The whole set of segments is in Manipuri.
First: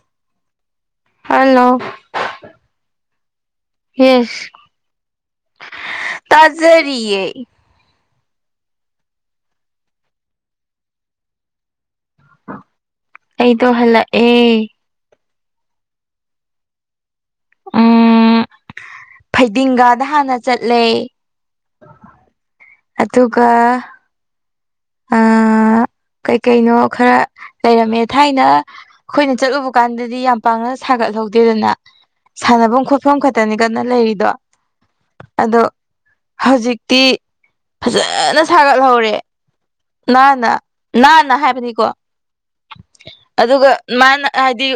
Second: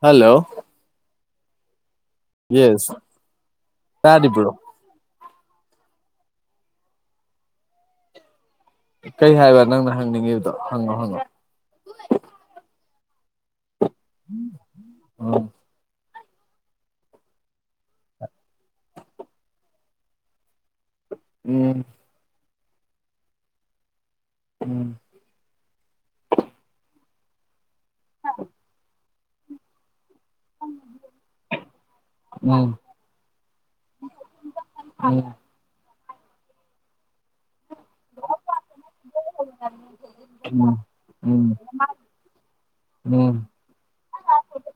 ꯍꯜꯂꯣ ꯍꯜꯂꯣ ꯌꯦꯁ ꯌꯦꯁ ꯇꯥꯔꯤꯕ꯭ꯔꯣ ꯇꯖꯔꯤꯌꯦ ꯀꯩ ꯍꯥꯏꯕ ꯅꯪꯅ ꯍꯪꯅꯤꯡꯉꯤꯕꯗꯣ ꯍꯪꯉꯣ ꯍꯪꯉꯣ ꯑꯩꯗꯣ ꯍꯂꯛꯑꯦ ꯎꯝ ꯎꯝ ꯐꯩꯗꯤꯡꯒꯥꯗ ꯍꯥꯟꯅ ꯆꯠꯂꯦ ꯎꯝ ꯑꯗꯨꯒ ꯎꯝ ꯑꯥ ꯀꯩ ꯀꯩꯅꯣ ꯈꯔ ꯂꯩꯔꯝꯃꯦ ꯊꯥꯏꯅ ꯑꯈꯣꯏꯅ ꯆꯠꯂꯨꯕ ꯀꯥꯟꯗꯗꯤ ꯌꯥꯝ ꯄꯥꯛꯅ ꯁꯥꯒꯠꯍꯧꯗꯦꯗꯅ ꯁꯥꯟꯅꯕꯝ ꯈꯣꯠꯐꯝ ꯈꯇꯅꯤ ꯗꯅꯥ ꯂꯩꯔꯤꯗꯣ ꯎꯝ ꯑꯗꯣ ꯍꯧꯖꯤꯛꯇꯤ ꯐꯖꯅ ꯁꯥꯒꯠꯍꯧ ꯅꯥꯟꯅ ꯎꯝ ꯎꯝ ꯅꯥꯟꯅ ꯎꯝ ꯍꯥꯏꯕꯗꯤꯀꯣ ꯎꯝ ꯑꯗꯨꯒ ꯃꯥꯅ ꯍꯥꯏꯗꯤ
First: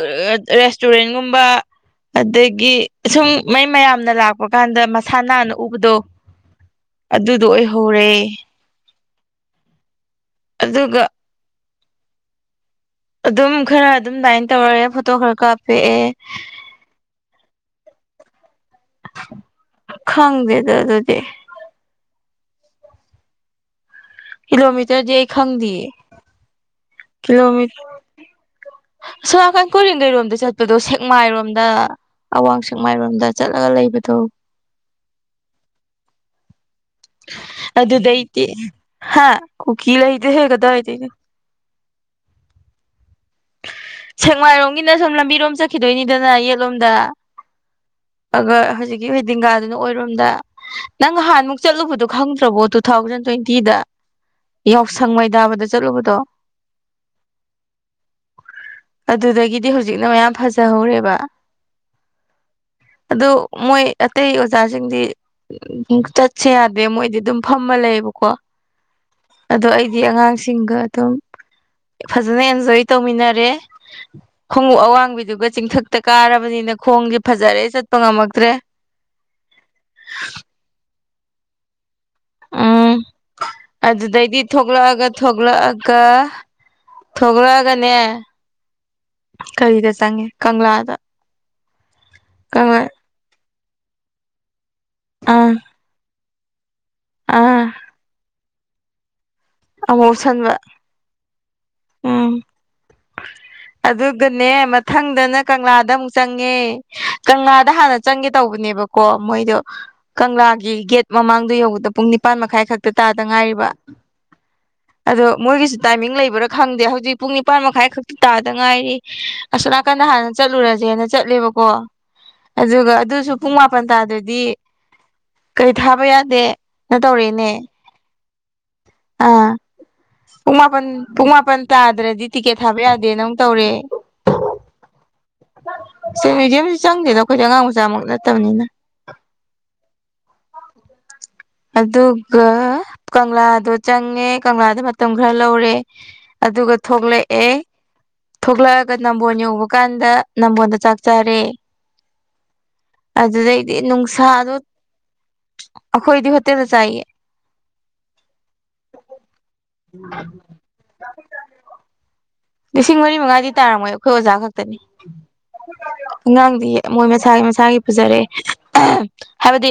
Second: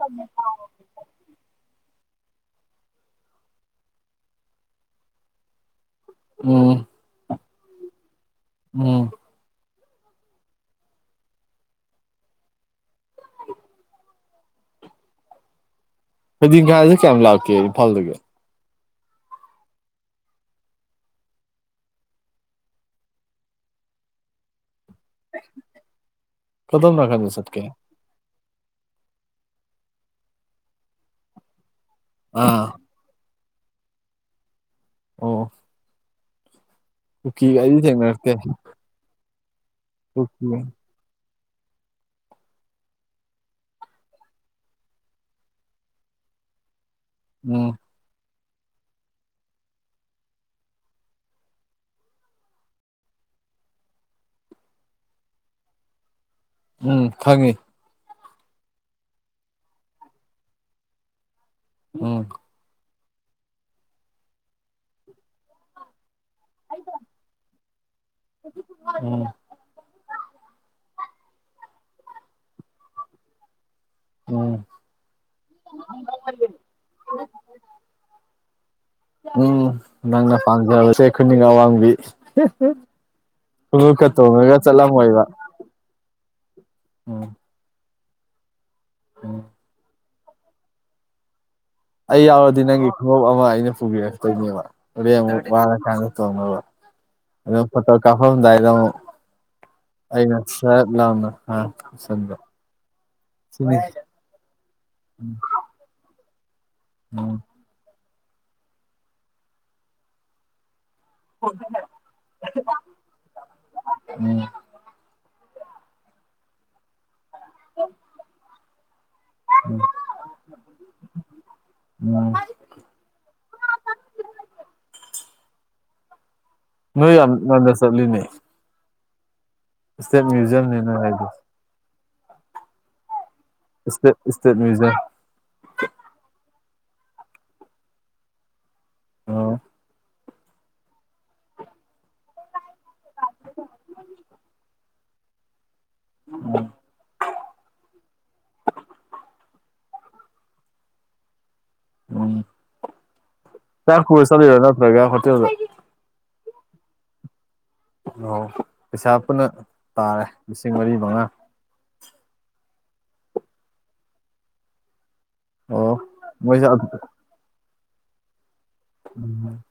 ꯔꯦꯁꯇꯨꯔꯦꯟꯒꯨꯝꯕ ꯑꯗꯒꯤ ꯁꯨꯝ ꯃꯩ ꯃꯌꯥꯝꯅ ꯂꯥꯛꯄ ꯀꯥꯟꯗ ꯃꯁꯥ ꯅꯥꯟꯅ ꯎꯕꯗꯣ ꯎꯝ ꯑꯗꯨꯗꯣ ꯑꯣꯏꯍꯧꯔꯦ ꯎꯝ ꯑꯗꯨꯒ ꯑꯗꯨꯝ ꯈꯔ ꯑꯗꯨꯝ ꯗꯥꯏꯟ ꯇꯧꯔꯑꯦ ꯐꯣꯇꯣ ꯈꯔ ꯀꯥꯞꯄ‌ꯦꯑꯦ ꯍꯩꯗꯤꯡꯒꯖ‌ꯦ ꯀꯌꯥꯝ ꯂꯥꯞꯀꯦ ꯏꯝꯐꯥꯜꯗꯒꯤ ꯈꯪꯗꯦꯗ ꯑꯗꯨꯗꯤ ꯀꯤꯂꯣꯃꯤꯇꯔꯗꯤ ꯑꯩ ꯈꯪꯗꯤꯌꯦ ꯀꯗꯣꯝ ꯅꯥꯀꯟꯗ ꯀꯤꯂꯣꯃꯤ ꯆꯠꯀꯦ ꯑꯁꯣꯝꯅꯥꯀꯟ ꯀꯣꯔꯦꯡꯒꯩꯔꯣꯝꯗ ꯆꯠꯄꯗꯣ ꯁꯦꯛꯃꯥꯏꯔꯣꯝꯗ ꯑꯋꯥꯡ ꯑꯥ ꯁꯦꯛꯃꯥꯏꯔꯣꯝꯗ ꯆꯠꯂꯒ ꯂꯩꯕꯗꯣ ꯑꯣ ꯀꯨꯀꯤꯒ ꯑꯩꯗꯤ ꯊꯦꯡꯅꯔꯛꯇꯦ ꯑꯗꯨꯗꯩꯇꯤ ꯍꯥ ꯀꯨꯀꯤ ꯂꯩꯇꯦꯍꯦ ꯀꯨꯀꯤ ꯀꯗꯥꯏꯗꯩꯅꯣ ꯁ‌ꯦꯛꯃꯥꯏꯔꯣꯝꯒꯤꯅ ꯁꯨꯝ ꯂꯝꯕꯤꯔꯣꯝ ꯆꯠꯈꯤꯗꯣꯏꯅꯤꯗꯅ ꯌꯦꯠꯂꯣꯝꯗ ꯎꯝ ꯑꯒ ꯍꯧꯖꯤꯛꯀꯤ ꯍꯩꯗꯤꯡꯒꯥꯗꯨꯅ ꯑꯣꯏ ꯔꯣꯝꯗ ꯅꯪ ꯉꯍꯥꯟꯃꯨꯛ ꯆꯠꯂꯨꯕꯗꯨ ꯈꯪꯗ꯭ꯔꯕꯣ ꯇꯨꯊꯥꯎꯖꯟ ꯇ꯭ꯋꯦꯟꯇꯤꯗ꯫ ꯌꯥꯎꯁꯪ ꯃꯩ ꯗꯥꯕꯗ ꯆꯠꯂꯨꯕꯗꯣ ꯎꯝ ꯈꯪꯉꯦ ꯑꯗꯨꯗꯒꯤꯗꯤ ꯍꯧꯖꯤꯛꯅ ꯃꯌꯥꯝ ꯐꯖꯍꯧꯔꯦꯕ ꯎꯝ ꯑꯗꯨ ꯃꯣꯏ ꯑꯇꯩ ꯑꯣꯖꯥꯁꯤꯡꯗꯤ ꯎꯝ ꯆꯠ ꯁꯦ ꯌꯥꯗꯦ ꯃꯣꯏꯗꯤ ꯑꯗꯨꯝ ꯐꯝꯃ ꯂꯩꯌꯦꯕꯀꯣ ꯎꯝ ꯑꯗꯣ ꯑꯩꯗꯤ ꯑꯉꯥꯡꯁꯤꯡꯒ ꯑꯗꯨꯝ ꯐꯖꯅ ꯑꯦꯟꯖꯣꯏ ꯇꯧꯃꯤꯟꯅꯔꯦ꯫ ꯎꯝ ꯈꯣꯡꯎꯞ ꯑꯋꯥꯡꯕꯤꯗꯨꯒ ꯆꯤꯡꯊꯛꯇ ꯀꯥꯔꯕꯅꯤꯅ ꯈꯣꯡꯗꯤ ꯐꯖꯔꯦ ꯆꯠꯄ ꯉꯝꯃꯛꯇ꯭ꯔꯦ ꯎꯝ ꯅꯪꯅ ꯄꯝꯖꯕꯁꯦ ꯈꯨꯅꯤꯡ ꯑꯋꯥꯡꯕꯤ꯫ ꯎꯝ ꯈꯨꯃꯨꯛꯀ ꯇꯣꯡꯉꯒ ꯆꯠꯂꯝꯃꯣꯏꯕ ꯀ ꯎꯝ ꯊꯣꯛꯂꯛꯑꯒꯅꯦ ꯎꯝ ꯀꯔꯤꯗ ꯆꯪꯉꯦ ꯀꯪꯂꯥꯗ ꯑꯩ ꯌꯥꯎꯔꯗꯤ ꯀꯪꯂꯥ ꯅꯪꯒꯤ ꯈꯣꯡꯎꯞ ꯑꯃ ꯑꯩꯅ ꯄꯨꯕꯤꯔꯛꯇꯣꯏꯅꯦꯕ ꯍꯣꯔꯦꯟ ꯑꯃꯨꯛ ꯑꯥ ꯋꯥꯔ ꯀꯥꯟꯗ ꯇꯣꯡꯅꯕ꯫ ꯑꯥ ꯑꯗꯨꯝ ꯐꯣꯇꯣ ꯀꯥꯄꯝꯗꯥꯏꯗ ꯑꯃꯨꯛ ꯑꯃꯨꯛ ꯑꯩꯅ ꯎꯞꯁꯟꯕ ꯁꯠ ꯂꯥꯎꯅ ꯑ ꯎꯝ ꯑꯗꯨꯒꯅꯦ ꯃꯊꯪꯗꯅ ꯀꯪꯂꯥꯗ ꯑꯃꯨꯛ ꯆꯪꯉꯦ꯫ ꯎꯝ ꯀꯪꯂꯥꯗ ꯍꯥꯟꯅ ꯆꯪꯒꯦ ꯇꯧꯕꯅꯦꯕꯀꯣ ꯃꯣꯏꯗꯣ ꯀꯪꯂꯥꯒꯤ ꯒꯦꯠ ꯃꯃꯥꯡꯗꯣ ꯌꯧꯕꯗ ꯄꯨꯡ ꯅꯤꯄꯥꯜ ꯃꯈꯥꯏ ꯈꯛꯇ ꯇꯥꯗ ꯉꯥꯏꯔꯤꯕ ꯎꯝ ꯑꯗꯣ ꯃꯣꯏꯒꯤꯁꯨ ꯇꯥꯏꯃꯤꯡ ꯂꯩꯕ꯭ꯔꯥ ꯈꯪꯗꯦ ꯍꯧꯖꯤꯛ ꯄꯨꯡ ꯅꯤꯄꯥꯟ ꯃꯈꯥꯏ ꯈꯛꯇ ꯇꯥꯗ ꯉꯥꯏꯔꯤ ꯑꯁꯣ ꯎꯝ ꯅꯥꯀꯟꯗ ꯍꯥꯟꯅ ꯆꯠꯂꯨꯔꯁꯦꯅ ꯆꯠꯂꯦꯕꯀꯣ ꯎꯝ ꯑꯗꯨꯒ ꯑꯗꯨꯁꯨ ꯄꯨꯡ ꯃꯥꯄꯟ ꯇꯥꯗꯗꯤ ꯀꯩ ꯊꯥꯕ ꯌꯥꯗꯦ ꯅꯣꯏ ꯌꯥꯝ ꯉꯟꯅ ꯆꯠꯂꯤꯅꯦ ꯑ ꯏꯁꯇꯦꯠ ꯄꯨꯡ ꯃ꯭ꯌꯨꯖꯤꯌꯝꯅꯦ ꯃꯥꯄꯟ ꯅꯣꯏ ꯍꯥꯏꯗꯣ ꯄꯨꯡ ꯃꯥꯄꯟ ꯇꯥꯗꯔ꯭ꯗꯤ ꯇꯤꯀꯦꯠ ꯊꯥꯕ ꯌꯥꯗꯦ ꯅꯥ ꯑꯃꯨꯛ ꯇꯧꯔꯦ ꯏꯁꯇꯦꯠ ꯏꯁꯇꯦꯠ ꯃ꯭ꯌꯨꯖꯤꯌꯝ ꯏꯁꯇꯦꯠ ꯃꯨ꯭ꯏꯖꯝꯁꯨ ꯆꯪꯗꯦꯗ ꯑꯩꯈꯣꯏꯗꯤ ꯑꯉꯥꯡ ꯃꯆꯥꯃꯛ ꯅꯠꯇꯕꯅꯤꯅ ꯑꯣ ꯑꯗꯨꯒ ꯀꯪꯂꯥꯗꯣ ꯆꯪꯉꯦ ꯀꯪꯂꯥꯗ ꯃꯇꯝ ꯈꯔ ꯂꯧꯔꯦ ꯎꯝ ꯑꯗꯨꯒ ꯊꯣꯛꯂꯛꯑꯦ ꯊꯣꯛꯂꯛꯑꯒ ꯅꯝꯕꯣꯜ ꯌꯧꯕ ꯀꯥꯟꯗ ꯅꯝꯕꯣꯟꯗ ꯆꯥꯛ ꯆꯔꯦ ꯎꯝ ꯆꯥꯛ ꯄꯨꯔꯥ ꯅꯨꯡꯁꯥꯗꯣ ꯆꯠꯂꯤꯔꯥ ꯅꯠꯇ꯭ꯔꯒ ꯍꯣꯇꯦꯜꯗ ꯑꯩꯈꯣꯏꯗꯤ ꯍꯣꯠꯇꯦꯗꯥ ꯆꯥꯏꯌꯦ ꯍꯣ ꯄꯩꯁꯥ ꯄꯨꯟꯅ ꯇꯥꯔꯦ ꯂꯤꯁꯤꯡ ꯃꯔꯤ ꯃꯉꯥ ꯂꯤꯁꯤꯡ ꯃꯔꯤ ꯃꯉꯥꯗꯤ ꯇꯥꯔꯝꯃꯣꯏ ꯑꯩꯈꯣꯏ ꯑꯣꯖꯥ ꯈꯛꯇꯅꯤ ꯑꯣ ꯃꯣꯏꯁꯦ ꯑꯉꯥꯡꯗꯤ ꯃꯣꯏ ꯃꯁꯥꯒꯤ ꯃꯁꯥꯒꯤ ꯄꯨꯖꯔꯛꯑꯦ ꯎꯝ ꯍꯥꯏꯕꯗꯤ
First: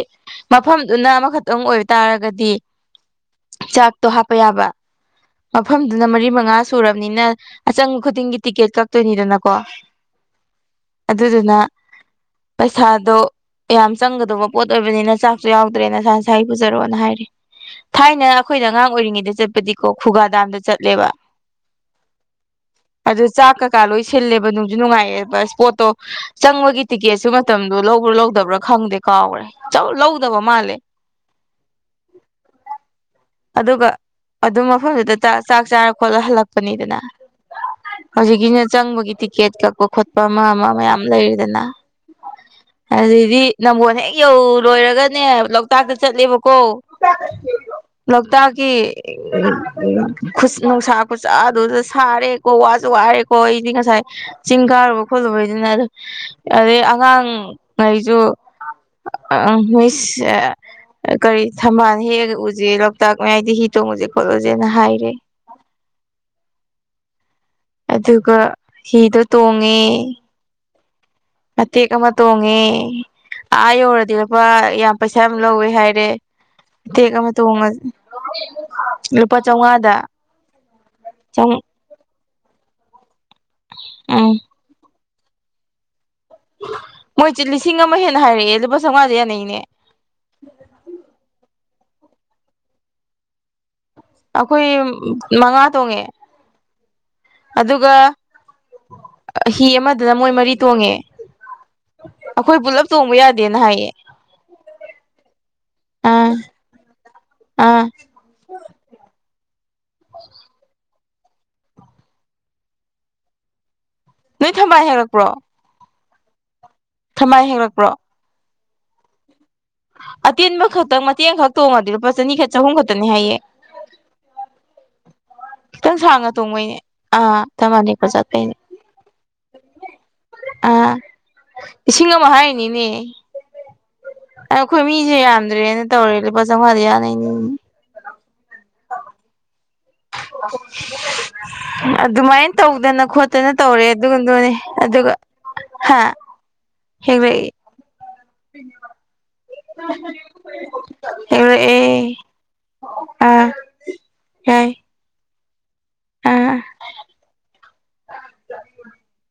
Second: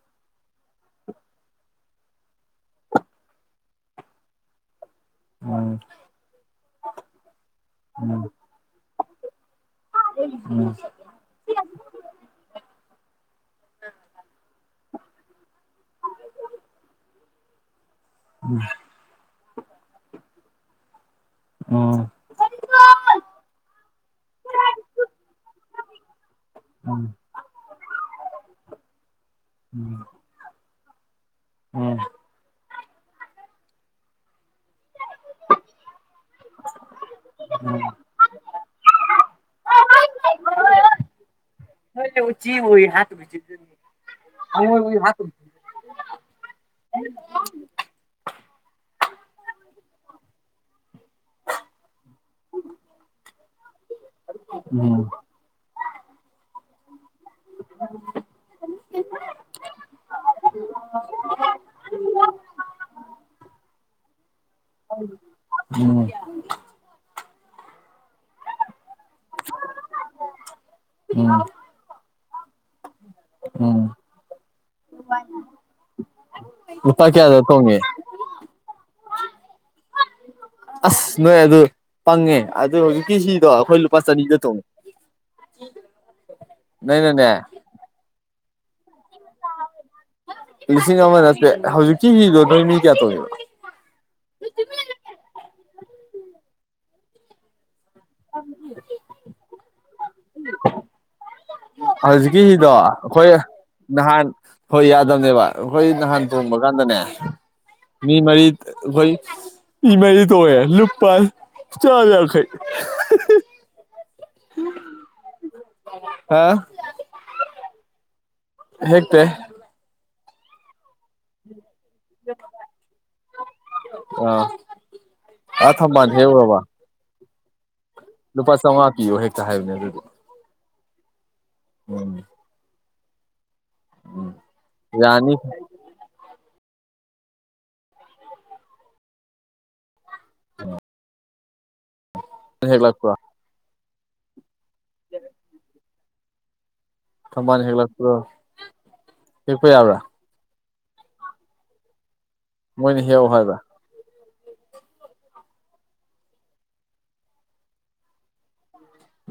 ꯃꯐꯝꯗꯨꯅ ꯑꯃꯈꯛꯇꯪ ꯑꯣꯏꯕ ꯇꯥꯔꯒꯗꯤ ꯆꯥꯛꯇꯣ ꯍꯥꯞꯄ ꯌꯥꯕ ꯎꯝ ꯃꯐꯝꯗꯨꯅ ꯃꯔꯤ ꯃꯉꯥ ꯁꯨꯔꯕꯅꯤꯅ ꯑꯆꯪ ꯎꯝ ꯈꯨꯗꯤꯡꯒꯤ ꯇꯤꯀꯦꯠ ꯀꯛꯇꯣꯏꯅꯤꯗꯅꯀꯣ ꯎꯝ ꯑꯗꯨꯗꯨꯅ ꯄꯩꯁꯥꯗꯣ ꯌꯥꯝ ꯆꯪꯒꯗꯧꯕ ꯄꯣꯠ ꯑꯣꯏꯕꯅꯤꯅ ꯆꯥꯛꯁꯨ ꯌꯥꯎꯗ꯭ꯔꯦ ꯅꯥꯁꯥ ꯅꯥꯁꯥꯏ ꯄꯨꯖꯔꯛꯑꯣꯅ ꯍꯥꯏꯔꯦ ꯊꯥꯏꯅ ꯑꯩꯈꯣꯏꯗ ꯑꯉꯥꯡ ꯑꯣꯏꯔꯤꯉꯩꯗ ꯆꯠꯄꯗꯤꯀꯣ ꯈꯨꯒꯥ ꯗꯥꯝꯗ ꯆꯠꯂꯦꯕ ꯑꯣ ꯑꯗꯨ ꯆꯥꯛ ꯀꯀꯥ ꯂꯣꯏ ꯁꯤꯜꯂꯦꯕ ꯅꯨꯡꯁꯨ ꯅꯨꯡꯉꯥꯏꯑꯦꯕ ꯏꯁꯄꯣꯠꯇꯣ ꯆꯪꯕꯒꯤ ꯎꯝ ꯇꯤꯛꯀꯦꯠꯁꯨ ꯃꯇꯝꯗꯨꯣ ꯂꯧꯕ꯭ꯔꯥ ꯂꯧꯗꯕ꯭ꯔꯥ ꯈꯪꯗꯦ ꯀꯥꯎꯈꯔꯦ ꯎꯝ ꯂꯧꯗꯕ ꯃꯥꯜꯂꯦ ꯎꯝ ꯑꯗꯨꯒ ꯑꯗꯨꯝ ꯃꯐꯝꯗꯨꯗ ꯆꯥꯛ ꯆꯥꯔ ꯈꯣꯠꯂ ꯍꯜꯂꯛꯄꯅꯤꯗꯅ ꯍꯧꯖꯤꯛꯀꯤꯅ ꯆꯪꯕꯒꯤ ꯇꯤꯛꯀꯦꯠ ꯀꯛꯄ ꯈꯣꯠꯄ ꯑꯃ ꯑꯃ ꯃꯌꯥꯝ ꯂꯩꯔꯤꯗꯅ ꯑꯗꯨꯗꯤ ꯅꯝꯕꯣꯟ ꯍꯦꯛ ꯌꯧ ꯂꯣꯏꯔꯒꯅꯦ ꯂꯣꯛꯇꯥꯛꯇ ꯆꯠꯂꯦꯕꯀꯣ ꯂꯣꯛꯇꯥꯛꯀꯤ ꯅꯨꯡꯁꯥ ꯈꯨꯁꯥ ꯑꯗꯨꯗ ꯁꯥꯔꯦ ꯀꯣ ꯋꯥꯁꯨ ꯋꯥꯔꯦꯀꯣ ꯑꯩꯗꯤ ꯉꯁꯥꯏ ꯆꯤꯡ ꯀꯥꯔꯨꯕ ꯎꯝ ꯈꯣꯠꯂꯨꯕꯩꯗꯨꯅ ꯑꯗꯨ ꯑꯗꯩ ꯑꯉꯥꯡ ꯉꯩꯖꯨ [unintelligible] ꯀꯔꯤ ꯊꯝꯕꯥꯜ ꯍꯦꯛꯑꯒ [unintelligible] ꯗꯤ ꯍꯤ ꯇꯣꯡꯉꯨꯖꯦ ꯈꯣꯠꯂꯨꯖꯦꯅ ꯍꯥꯏꯔꯦ ꯎꯝ ꯑꯗꯨꯒ ꯍꯤꯗꯣ ꯇꯣꯡꯉꯦ [inaudible] ꯃꯠꯇꯦ ꯑꯃ ꯇꯣꯡꯉꯦ ꯑꯥ ꯎꯝ ꯌꯧꯔꯗꯤ ꯂꯨꯄꯥ ꯌꯥꯝ ꯄꯩꯁꯥ ꯌꯥꯝ ꯂꯧꯋꯦ ꯍꯥꯏꯔꯦ ꯇꯦꯛ ꯂꯨꯄꯥ ꯑꯃ ꯀꯌꯥꯗ ꯇꯣꯡꯉ ꯇꯣꯡꯉꯦ ꯂꯨꯄꯥ ꯆꯧꯉꯥꯗ ꯑꯁ ꯅꯣꯏ ꯑꯗꯨ ꯄꯪꯉꯦ ꯑꯗꯨ ꯍꯧꯖꯤꯛꯀꯤ ꯍꯤꯗꯣ ꯑꯩꯈꯣꯏ ꯂꯨꯄꯥ ꯆꯥꯅꯤꯗ ꯎꯝ ꯇꯧꯉꯦ [unintelligible] ꯃꯣꯏ ꯖꯦ ꯂꯤꯁꯤꯡ ꯑꯃ ꯍꯦꯟꯅ ꯍꯥꯏꯔꯛꯑꯦ ꯂꯨꯄꯥ ꯆꯧꯉꯥꯗ ꯌꯥꯅꯩꯅꯦ ꯂꯤꯁꯤꯡ ꯑꯃ ꯅꯠꯇ꯭ꯔꯦ ꯍꯧꯖꯤꯛꯀꯤ ꯍꯤꯗꯣ ꯅꯣꯏ ꯃꯤ ꯀꯌꯥ ꯇꯣꯡꯉꯤꯕ ꯑꯩꯈꯣꯏ ꯃꯉꯥ ꯇꯣꯡꯉꯦ ꯑꯗꯨꯒ [inaudible] ꯍꯤ ꯑꯃꯗꯅ ꯃꯣꯏ ꯃꯔꯤ ꯇꯣꯡꯉꯦ ꯍꯧꯖꯤꯛꯀꯤ ꯑꯩꯈꯣꯏ ꯍꯤꯗꯣ ꯄꯨꯜꯂꯞ ꯇꯣꯡꯕ ꯑꯩꯈꯣꯏ ꯌꯥꯗꯦꯅ ꯍꯥꯏꯌꯦ ꯅꯍꯥꯟ ꯍꯣꯏ ꯌꯥꯗꯝꯅꯦꯕ ꯑꯩꯈꯣꯏ ꯅꯍꯥꯟ ꯑꯥ ꯊꯣꯡꯕ ꯀꯥꯟꯗꯅꯦ ꯑꯥ ꯃꯤ ꯃꯔꯤ ꯑꯩꯈꯣꯏ ꯃꯤ ꯃꯔꯤ ꯇꯣꯡꯉꯛꯑꯦ ꯂꯨꯄꯥ ꯆꯥꯝꯌꯥꯡꯈꯩ ꯅꯣꯏ ꯊꯝꯕꯥꯜ ꯍꯦꯛꯂꯛꯄ꯭ꯔꯣ ꯍꯥ ꯊꯃꯥꯏ ꯍꯦꯛꯂꯛꯄ꯭ꯔꯣ ꯍꯦꯛꯇꯦ ꯑꯇꯦꯟꯕ ꯈꯛꯇꯪ ꯃꯇꯦꯛꯑꯝꯈꯪ ꯇꯣꯡꯉꯥꯗꯤ ꯂꯨꯄꯥ ꯆꯅꯤꯈꯛ ꯆꯍꯨꯝ ꯈꯛꯇꯅꯦ ꯍꯥꯏꯌꯦ ꯑꯥ ꯑꯥ ꯈꯤꯇꯪ ꯊꯝꯕꯥꯜ ꯁꯥꯡꯅ ꯍꯦꯛꯎꯔꯕ ꯇꯣꯡꯕꯩꯅꯦ ꯑꯥ ꯊꯝꯕꯥꯟ ꯍꯦꯛꯄꯥ ꯆꯠꯄꯩꯅꯦ ꯂꯨꯄꯥ ꯆꯥꯝꯃꯉꯥ ꯄꯤꯌꯣ ꯍꯦꯛꯇ ꯍꯥꯏꯕꯅꯦ ꯑꯗꯨꯗꯤ ꯑꯥ ꯎꯝ ꯏꯁꯤꯡ ꯑꯃ ꯍꯥꯏꯔꯤꯅꯤꯅꯦ ꯑꯥ ꯑꯩꯈꯣꯏ ꯃꯤꯖꯨ ꯌꯥꯅꯤ ꯌꯥꯝꯗ꯭ꯔꯦꯅ ꯇꯧꯔꯦ ꯂꯨꯄꯥ ꯆꯧꯉꯥꯗ ꯌꯥꯅꯩꯅꯦꯃꯤ ꯑꯗꯨꯃꯥꯏꯅ ꯇꯧꯗꯅ ꯍꯦꯛꯂꯛꯄ꯭ꯔꯣ ꯈꯣꯠꯇꯅ ꯇꯧꯔꯦ ꯑꯗꯨꯒ ꯗꯨꯅꯦ ꯑꯗꯨꯒ ꯍꯥ ꯍꯦꯛꯂꯛꯏ ꯊꯝꯕꯥꯜ ꯍꯦꯛꯄ꯭ꯔꯣ [unintelligible] ꯍꯦꯛꯄꯥ ꯌꯥꯕ꯭ꯔꯥ ꯍꯦꯛꯔꯛꯑꯦ ꯃꯣꯏꯅ ꯍꯦꯛꯑꯣ ꯍꯥꯏꯕ ꯍꯥꯏ ꯑꯥ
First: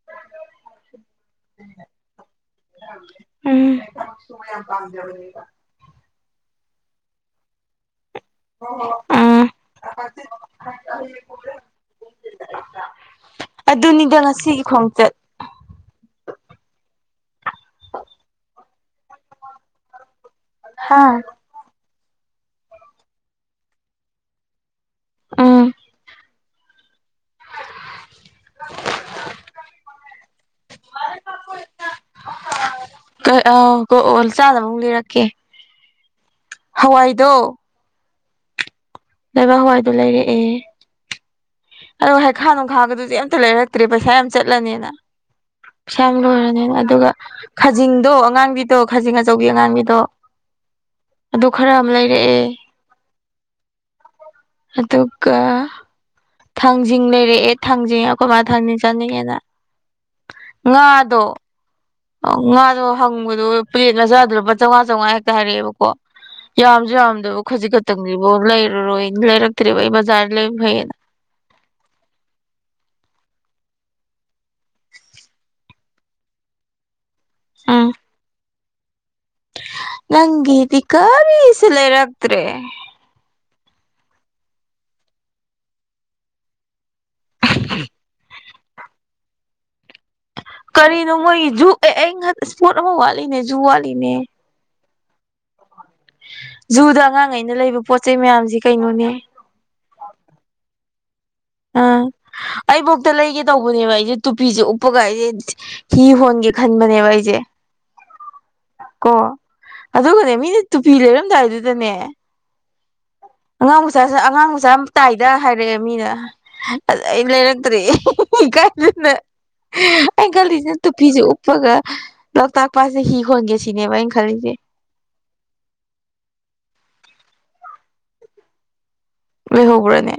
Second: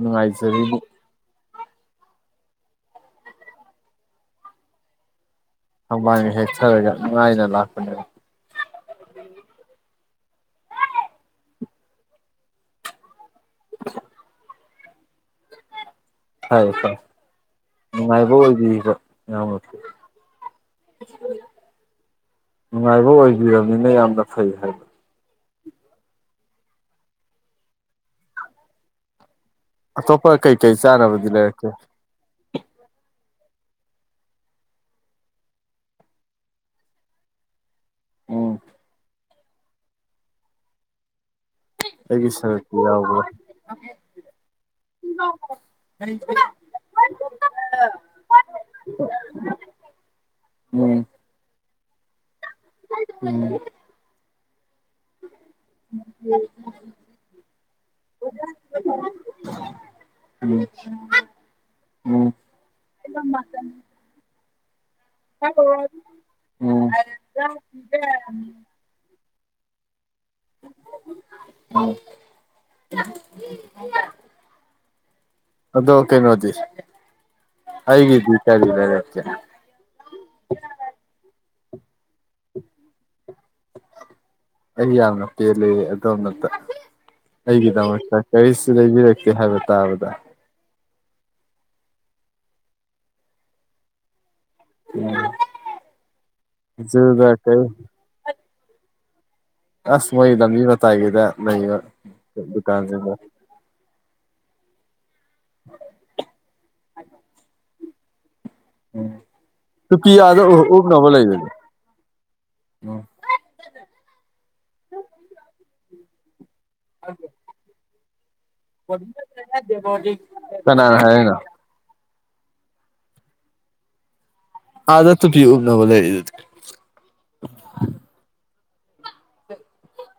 ꯅꯨꯡꯉꯥꯏꯖꯔꯤꯕꯨ ꯎꯝ ꯊꯝꯕꯥꯜꯒ ꯍꯦꯛꯊꯔꯒ ꯅꯨꯡꯉꯥꯏꯅ ꯂꯥꯛꯄꯅꯦꯕ ꯑꯥ ꯑꯗꯨꯅꯤꯗ ꯉꯁꯤꯒꯤ ꯈꯣꯡꯆꯠ ꯐꯩ ꯐꯥꯏ ꯅꯨꯡꯉꯥꯏꯕ ꯑꯣꯏꯕꯤꯔꯤꯗꯣ ꯌꯥꯝꯅ ꯍꯥ ꯅꯨꯡꯉꯥꯏꯕ ꯑꯣꯏꯕꯤꯔꯝꯅꯤꯅ ꯌꯥꯝꯅ ꯐꯩ ꯍꯥꯏꯕ ꯎꯝ ꯑꯇꯣꯞꯄ ꯀꯩ-ꯀꯩ ꯆꯥꯅꯕꯗꯤ ꯂꯩꯔꯛꯀꯦ ꯑꯥ ꯑꯣ ꯑꯣ ꯆꯥꯅꯥꯕꯃꯨꯛ ꯂꯩꯔꯛꯀꯦ ꯍꯋꯥꯏꯗꯣ ꯑꯣ ꯂꯩꯕꯥꯛ ꯍꯋꯥꯏꯗꯣ ꯂꯩꯔꯛꯑꯦ ꯑꯗꯨ ꯑꯩꯒꯤ ꯍꯩꯈꯥ ꯁꯔꯨꯛꯇꯤ ꯅꯨꯡꯈꯥꯒꯗꯨꯗꯤ ꯌꯥꯎꯕ꯭ꯔꯥ ꯑꯃꯠꯇ ꯂꯩꯔꯛꯇ꯭ꯔꯦ ꯄꯩꯁꯥ ꯌꯥꯝ ꯆꯠꯂꯅꯤꯅ ꯍ ꯄꯩꯁꯥ ꯌꯥꯝ ꯂꯣꯏꯔꯅꯦꯅ ꯑꯗꯨꯒ ꯈꯥꯖꯤꯡꯗꯣ ꯑꯉꯥꯡꯕꯤꯗꯣ ꯈꯥꯖꯤꯡ ꯑꯆꯧꯕꯤ ꯑꯉꯥꯡꯕꯤꯗꯣ ꯑꯗꯨ ꯈꯔ ꯑꯃꯥ ꯂꯩꯔꯛꯑꯦ ꯥ [unintelligible] ꯑꯗꯨꯒꯥ ꯊꯥꯡꯖꯤꯡ ꯂꯩꯔꯛꯑꯦ ꯊꯥꯡꯖꯤꯡ ꯑꯩꯈꯣꯏ ꯃꯥ ꯊꯥꯡꯖꯤꯡ ꯆꯥꯅꯤꯡꯉꯦꯅ ꯎꯝ ꯉꯥꯗꯣ ꯎꯝ ꯉꯥꯗꯣ ꯍꯪꯕꯗꯣ ꯄ꯭ꯂꯦꯠ ꯃꯆꯥꯗꯨꯗ ꯂꯨꯄꯥ ꯆꯧꯉꯥ ꯆꯧꯉꯥꯌꯦ ꯍꯥꯏꯔꯛꯑꯦꯕꯀꯣ ꯎꯝ ꯌꯥꯝꯖꯨ ꯌꯥꯝꯗꯕ ꯈꯖꯤꯛ ꯈꯛꯇꯪꯖꯤꯕꯣ ꯂꯩꯔꯔꯣꯏ ꯂꯩꯔꯛ ꯇ꯭ꯔꯦꯕꯥ ꯕꯖꯔꯗꯩꯩ ꯂꯩꯕꯅꯥ ꯐꯩꯅ ꯎꯝ ꯑꯗꯣ ꯀꯩꯅꯣꯗꯤ ꯎꯝ ꯑꯩꯒꯤꯗꯤ ꯀꯔꯤ ꯂꯩꯔꯛꯀꯦ ꯅꯪꯒꯤꯗꯤ ꯀꯔꯤꯁꯨ ꯂꯩꯔꯥꯛꯇ꯭ꯔꯦ ꯑꯩ ꯌꯥꯝꯅ ꯄꯦꯜꯂꯦ ꯑꯗꯣꯝꯅꯇꯥ ꯑꯩꯒꯤꯗꯃꯛꯇꯥ ꯀꯔꯤꯁꯨ ꯂꯩꯕꯤꯔꯛꯇꯦ ꯍꯥꯏꯕ ꯇꯥꯕꯗ ꯀꯔꯤꯅꯣ ꯃꯣꯏꯒꯤ ꯖꯨ ꯑꯦ ꯑꯩ ꯏꯁꯄꯣꯠ ꯑꯃꯥ ꯋꯥꯠꯂꯤꯅꯦ ꯖꯨ ꯋꯥꯠꯂꯤꯅꯦ ꯎꯝ [unintelligible] ꯖꯨꯗꯥ ꯑꯉꯥꯡꯒꯩꯅ ꯂꯩꯕ ꯄꯣꯠ ꯆꯩ ꯃꯌꯥꯝꯖꯤ ꯀꯩꯅꯣꯅꯦ ꯑꯁ ꯃꯣꯏ ꯂꯝꯕꯤ ꯃꯇꯥꯏꯒꯤꯗ ꯂꯩꯕ ꯑꯥ ꯑꯩꯕꯧꯇ ꯗꯨꯀꯥꯟꯖꯤꯡꯗꯣ ꯂꯩꯒꯦ ꯇꯧꯕꯅꯦꯕ ꯑꯩꯖꯦ ꯇꯨꯄꯤꯖꯦ ꯎꯞꯄꯥꯒ ꯑꯩꯖꯦ ꯍꯤ ꯍꯣꯟꯒꯦ ꯈꯟꯕꯥꯅꯦꯕ ꯑꯩꯖꯦ ꯀꯣ ꯇꯨꯄꯤ ꯑꯗꯨꯒꯥꯅꯦ ꯑꯥꯗ ꯃꯤꯅ ꯇꯨꯄꯤ ꯎꯞꯅꯕ ꯂꯩꯗꯨꯗꯤ ꯂꯩꯔꯝꯗꯥꯏꯗꯨꯗꯅꯦ ꯑꯉꯥꯡ ꯃꯆꯥꯖꯦ ꯑꯉꯥꯡ ꯃꯆꯥ ꯌꯥꯝ ꯇꯥꯏꯗ ꯍꯥꯏꯔꯛꯑꯦ ꯃꯤꯅ ꯑꯗꯥ ꯑꯩ ꯂꯩꯔꯛꯇ꯭ꯔꯦ ꯏꯀꯥꯏꯗꯅ ꯑꯩ ꯈꯜꯂꯤꯖꯤꯅ ꯀꯅꯥꯅ ꯇꯨꯄꯤꯖꯦ ꯍꯥꯏꯔꯛꯏꯅꯣ ꯎꯞꯄꯥꯒ ꯂꯣꯛꯇꯥꯛ ꯄꯥꯠꯁꯦ ꯍꯤ ꯍꯣꯟꯒꯦ ꯁꯤꯅꯦꯕ ꯑꯩꯅ ꯈꯜꯂꯤꯖꯦ ꯑꯗꯥ ꯇꯨꯄꯤ ꯎꯞꯅꯥꯕ ꯂꯩꯔꯤꯗꯨꯗꯤ ꯂꯩꯍꯧꯕ꯭ꯔꯥꯅꯦ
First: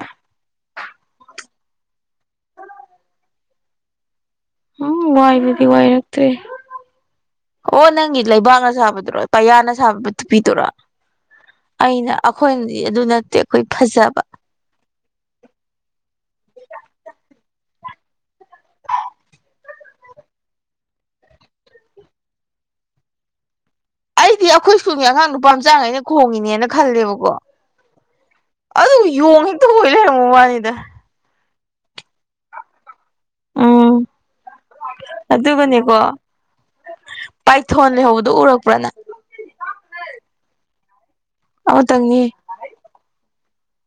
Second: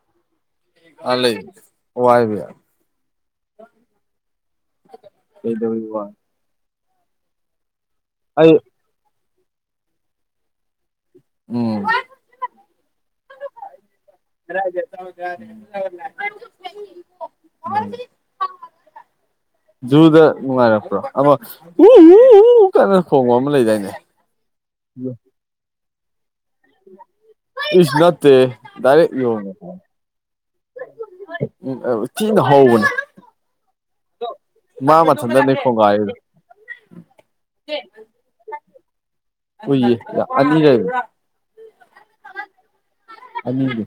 ꯑꯥ ꯂꯩ ꯋꯥꯏꯕ ꯌꯥꯏ ꯎꯝ ꯋꯥꯏꯕꯗꯤ ꯀꯩꯗꯧꯕꯩ ꯋꯥꯏ ꯋꯥꯏꯔꯛꯇꯦ ꯑꯣ ꯅꯪꯒꯤ ꯑꯩ ꯂꯩꯕꯥꯛꯅꯥ ꯁꯥꯕꯗꯨꯔꯣ ꯄꯥꯌꯥꯅ ꯁꯥꯕ ꯇꯨꯄꯤꯗꯨꯔꯣ ꯎꯝ ꯑꯩꯅ ꯑꯈꯣꯏꯗꯤ ꯑꯗꯨ ꯅꯠꯇꯦ ꯑꯈꯣꯏ ꯐꯖꯥꯕ [unintelligible] ꯖꯨꯗ ꯅꯨꯡꯉꯥꯏꯔꯛꯄ꯭ꯔꯣ ꯑꯃꯥ ꯎ-ꯎ-ꯎ ꯀꯥꯏꯅꯥ ꯈꯣꯡꯕ ꯑꯃ ꯂꯩꯗꯥꯏꯅꯦ ꯑꯩꯗꯤ ꯑꯈꯣꯏ ꯁꯀꯨꯜꯒꯤ ꯑꯉꯥꯡ ꯅꯨꯄꯥꯝꯆꯥꯉꯩꯅ ꯈꯣꯡꯉꯤꯅꯦꯅ ꯈꯜꯂꯦꯕꯀꯣ ꯏꯁ ꯅꯠꯇꯦ ꯑꯗꯨꯒꯥ ꯌꯣꯡ ꯍꯦꯛꯇꯥ ꯑꯣꯏ ꯂꯩꯔꯝꯕꯩ ꯋꯥꯅꯤꯗ ꯊꯤꯅꯥ ꯍꯧꯕꯥꯅꯤ ꯎꯝ ꯃꯥ ꯃꯥꯊꯟꯗꯥꯅꯦ ꯑꯗꯨꯒꯅꯦꯀꯣ ꯈꯣꯡꯒꯥꯏꯔꯤꯗꯣ ꯄꯥꯏꯊꯣꯟ ꯂꯩꯍꯧꯕꯗꯣ ꯎꯔꯛꯄ꯭ꯔꯥ ꯅꯪ ꯎꯏꯌꯦ ꯑꯅꯤ ꯂꯩꯕꯥꯅꯤ ꯑꯃꯥꯇꯪꯅꯤꯍꯦ ꯑꯅꯤꯅꯦ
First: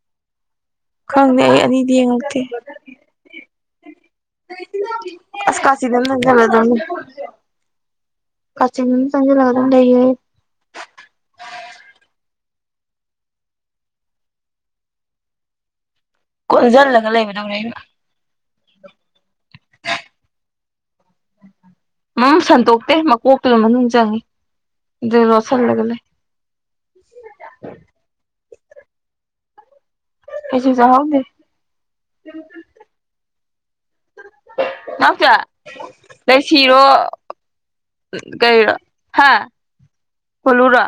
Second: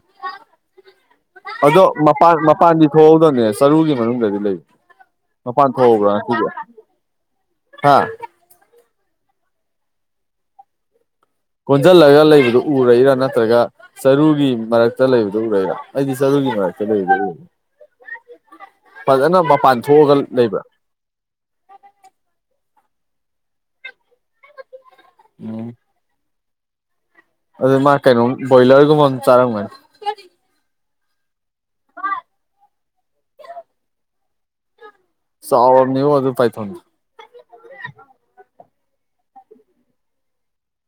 ꯈꯪꯗꯦ ꯑꯩ ꯑꯗꯣ ꯑꯅꯤꯗꯤ ꯃꯄꯥꯟ ꯌꯦꯡꯉꯛꯇꯦ ꯃꯄꯥꯟꯗꯤ ꯊꯣꯛꯍꯧꯗꯥꯕꯅꯦ ꯆꯔꯨꯒꯤ ꯃꯅꯨꯡꯗꯥꯗꯤ ꯂꯩꯕꯅꯦ ꯑꯁ ꯃꯄꯥꯟ ꯀꯥꯆꯤꯟ ꯑꯃ ꯊꯣꯛꯍꯧꯕꯔꯥ ꯉꯥꯁꯤꯗꯤ ꯆꯪꯁꯤꯜꯂꯗꯝꯅꯤ ꯍꯥ ꯀꯥꯆꯤꯟ ꯑꯃꯥꯗꯥ ꯆꯪꯖꯟꯂꯥꯒ ꯑꯗꯨꯝ ꯂꯩꯌꯦ ꯀꯣꯟꯖꯜꯂꯥꯒ ꯂꯩꯕꯗꯨ ꯎꯔꯛꯏꯔꯥ ꯅꯠꯇ꯭ꯔꯒ ꯆꯔꯨꯒꯤ ꯃꯔꯛꯇ ꯂꯩꯕꯗꯨ ꯎꯔꯛꯏꯔꯥ ꯑꯩꯗꯤ ꯆꯔꯨꯒꯤ ꯃꯔꯛꯇꯥ ꯀꯣꯟꯁꯤꯜꯂꯒ ꯂꯩꯕꯗꯨ ꯎꯔꯛꯏ ꯂꯩꯕꯗꯧꯅꯦ ꯑꯩꯅ ꯐꯖꯥꯅ ꯃꯄꯥꯟ ꯊꯣꯛꯑꯥꯒ ꯂꯩꯕ꯭ꯔꯥ ꯎꯝ ꯁꯟꯇꯣꯛꯇꯦ ꯃꯀꯣꯛꯇꯨꯅꯥ ꯃꯅꯨꯡ ꯆꯪꯉꯤ ꯑꯗꯨ ꯎꯝ ꯂꯣꯠꯁꯤꯜꯂꯒ ꯂꯩ [inaudible] ꯑꯗꯨ ꯃꯥ ꯀꯩꯅꯣ ꯕꯣꯏꯂꯔꯒꯨꯝꯕꯥ ꯑꯃꯥ ꯆꯥꯔꯝꯒꯅꯤ ꯀꯩꯁꯨ ꯆꯥꯍꯧꯗꯦ ꯆꯥꯎꯔꯕꯅꯤꯉꯣ ꯑꯗꯨ ꯄꯥꯏꯊꯣꯟꯗꯣ ꯂꯩꯁꯤꯔꯣ ꯀꯩꯔꯣ ꯍꯥ ꯍꯣꯂꯨꯔꯥ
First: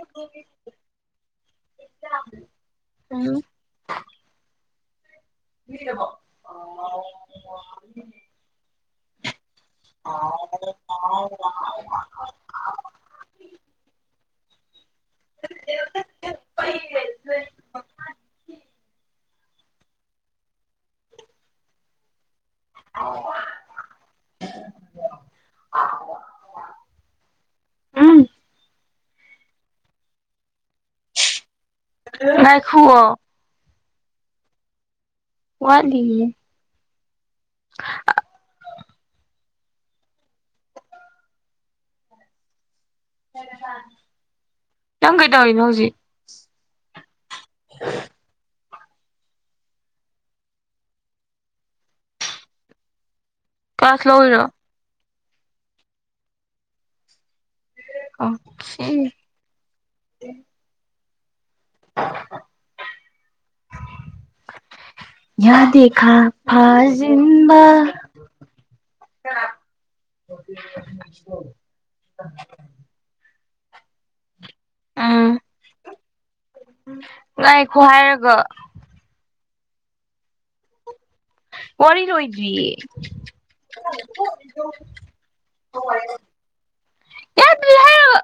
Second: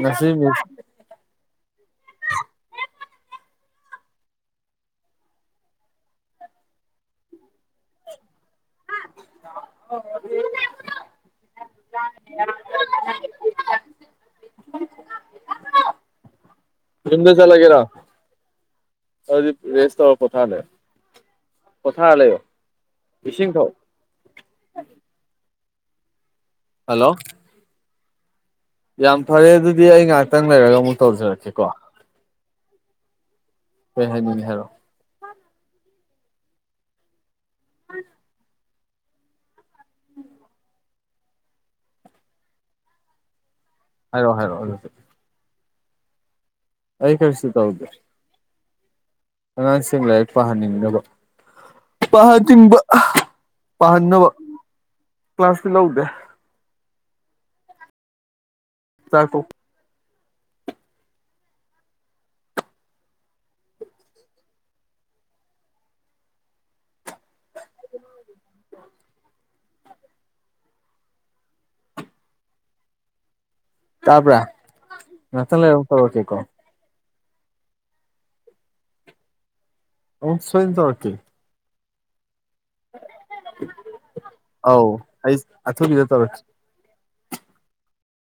ꯉꯁꯤ ꯃꯤꯁ [unintelligible] [unintelligible] [unintelligible] [unintelligible] [unintelligible] [unintelligible] ꯌꯨꯝꯗꯥ ꯆꯠꯂꯥꯒꯦꯔꯣ ꯑꯗꯨꯗꯤ ꯔꯦꯁ ꯇꯧꯔ ꯄꯣꯊꯥꯔꯦ ꯄꯣꯊꯥꯔꯥ ꯂꯩꯌꯣ ꯏꯁꯤꯡ ꯊꯥꯛꯑꯣ [inaudible] ꯍꯜꯂꯣ ꯎꯝ ꯌꯥꯝ ꯐꯔꯦ ꯑꯗꯨꯗꯤ ꯑꯩ ꯉꯥꯏꯍꯥꯛꯇꯪ ꯂꯩꯔꯒ ꯑꯃꯨꯛ ꯇꯧꯖꯔꯛꯀꯦꯀꯣ ꯉꯥꯏꯈꯨꯑꯣ ꯀꯩ ꯍꯥꯏꯅꯤꯡꯉꯤ ꯍꯥꯢꯔꯛꯑꯣ ꯋꯥꯠꯂꯤꯌꯦ ꯑ [unintelligible] ꯍ ꯍ [unintelligible] ꯍꯥꯏꯔꯛꯑꯣ ꯍꯥꯏꯔꯛꯑꯣ ꯑꯗꯨꯗꯤ ꯅꯪ ꯀꯩꯗꯧꯔꯤꯅꯣ ꯍꯧꯖꯤꯛ ꯑꯩ ꯀꯔꯤꯁꯨ ꯇꯧꯗꯦ ꯑꯉꯥꯡꯁꯤꯡ ꯂꯥꯏꯔꯤꯛ ꯄꯥꯍꯟꯅꯤꯡꯅꯕ ꯄꯥꯍꯟꯅꯤꯡꯕ ꯀ꯭ꯂꯥꯁ ꯄꯥꯍꯟꯅꯕ ꯂꯧꯔꯤꯔꯣ ꯀ꯭ꯂꯥꯁꯇꯤ ꯂꯧꯗꯦ ꯑꯣꯀꯦ ꯇꯔꯄ [unintelligible] [unintelligible] ꯌꯥꯗꯦ ꯐꯥ ꯐꯖꯤꯟꯕ [inaudible] ꯇꯥꯕ꯭ꯔꯣ ꯎꯝ ꯉꯥꯛꯇꯪ ꯂꯩꯔ ꯑꯃꯨꯛ ꯇꯧꯔꯛꯒꯦꯒꯣ ꯉꯥꯏꯈꯣ ꯍꯥꯏꯔꯒ ꯑꯃꯣꯛ ꯁꯣꯢꯗꯅꯥ ꯇꯧꯔꯛꯒꯦ ꯋꯥꯔꯤ ꯔꯣꯏꯗ꯭ꯔꯤꯌꯦ ꯑꯥꯎ ꯑꯩ ꯑꯊꯨꯕꯤꯗ ꯇꯧꯔꯛꯀꯦ ꯌꯥꯗ꯭ꯔꯤ ꯍꯥꯢꯔꯒ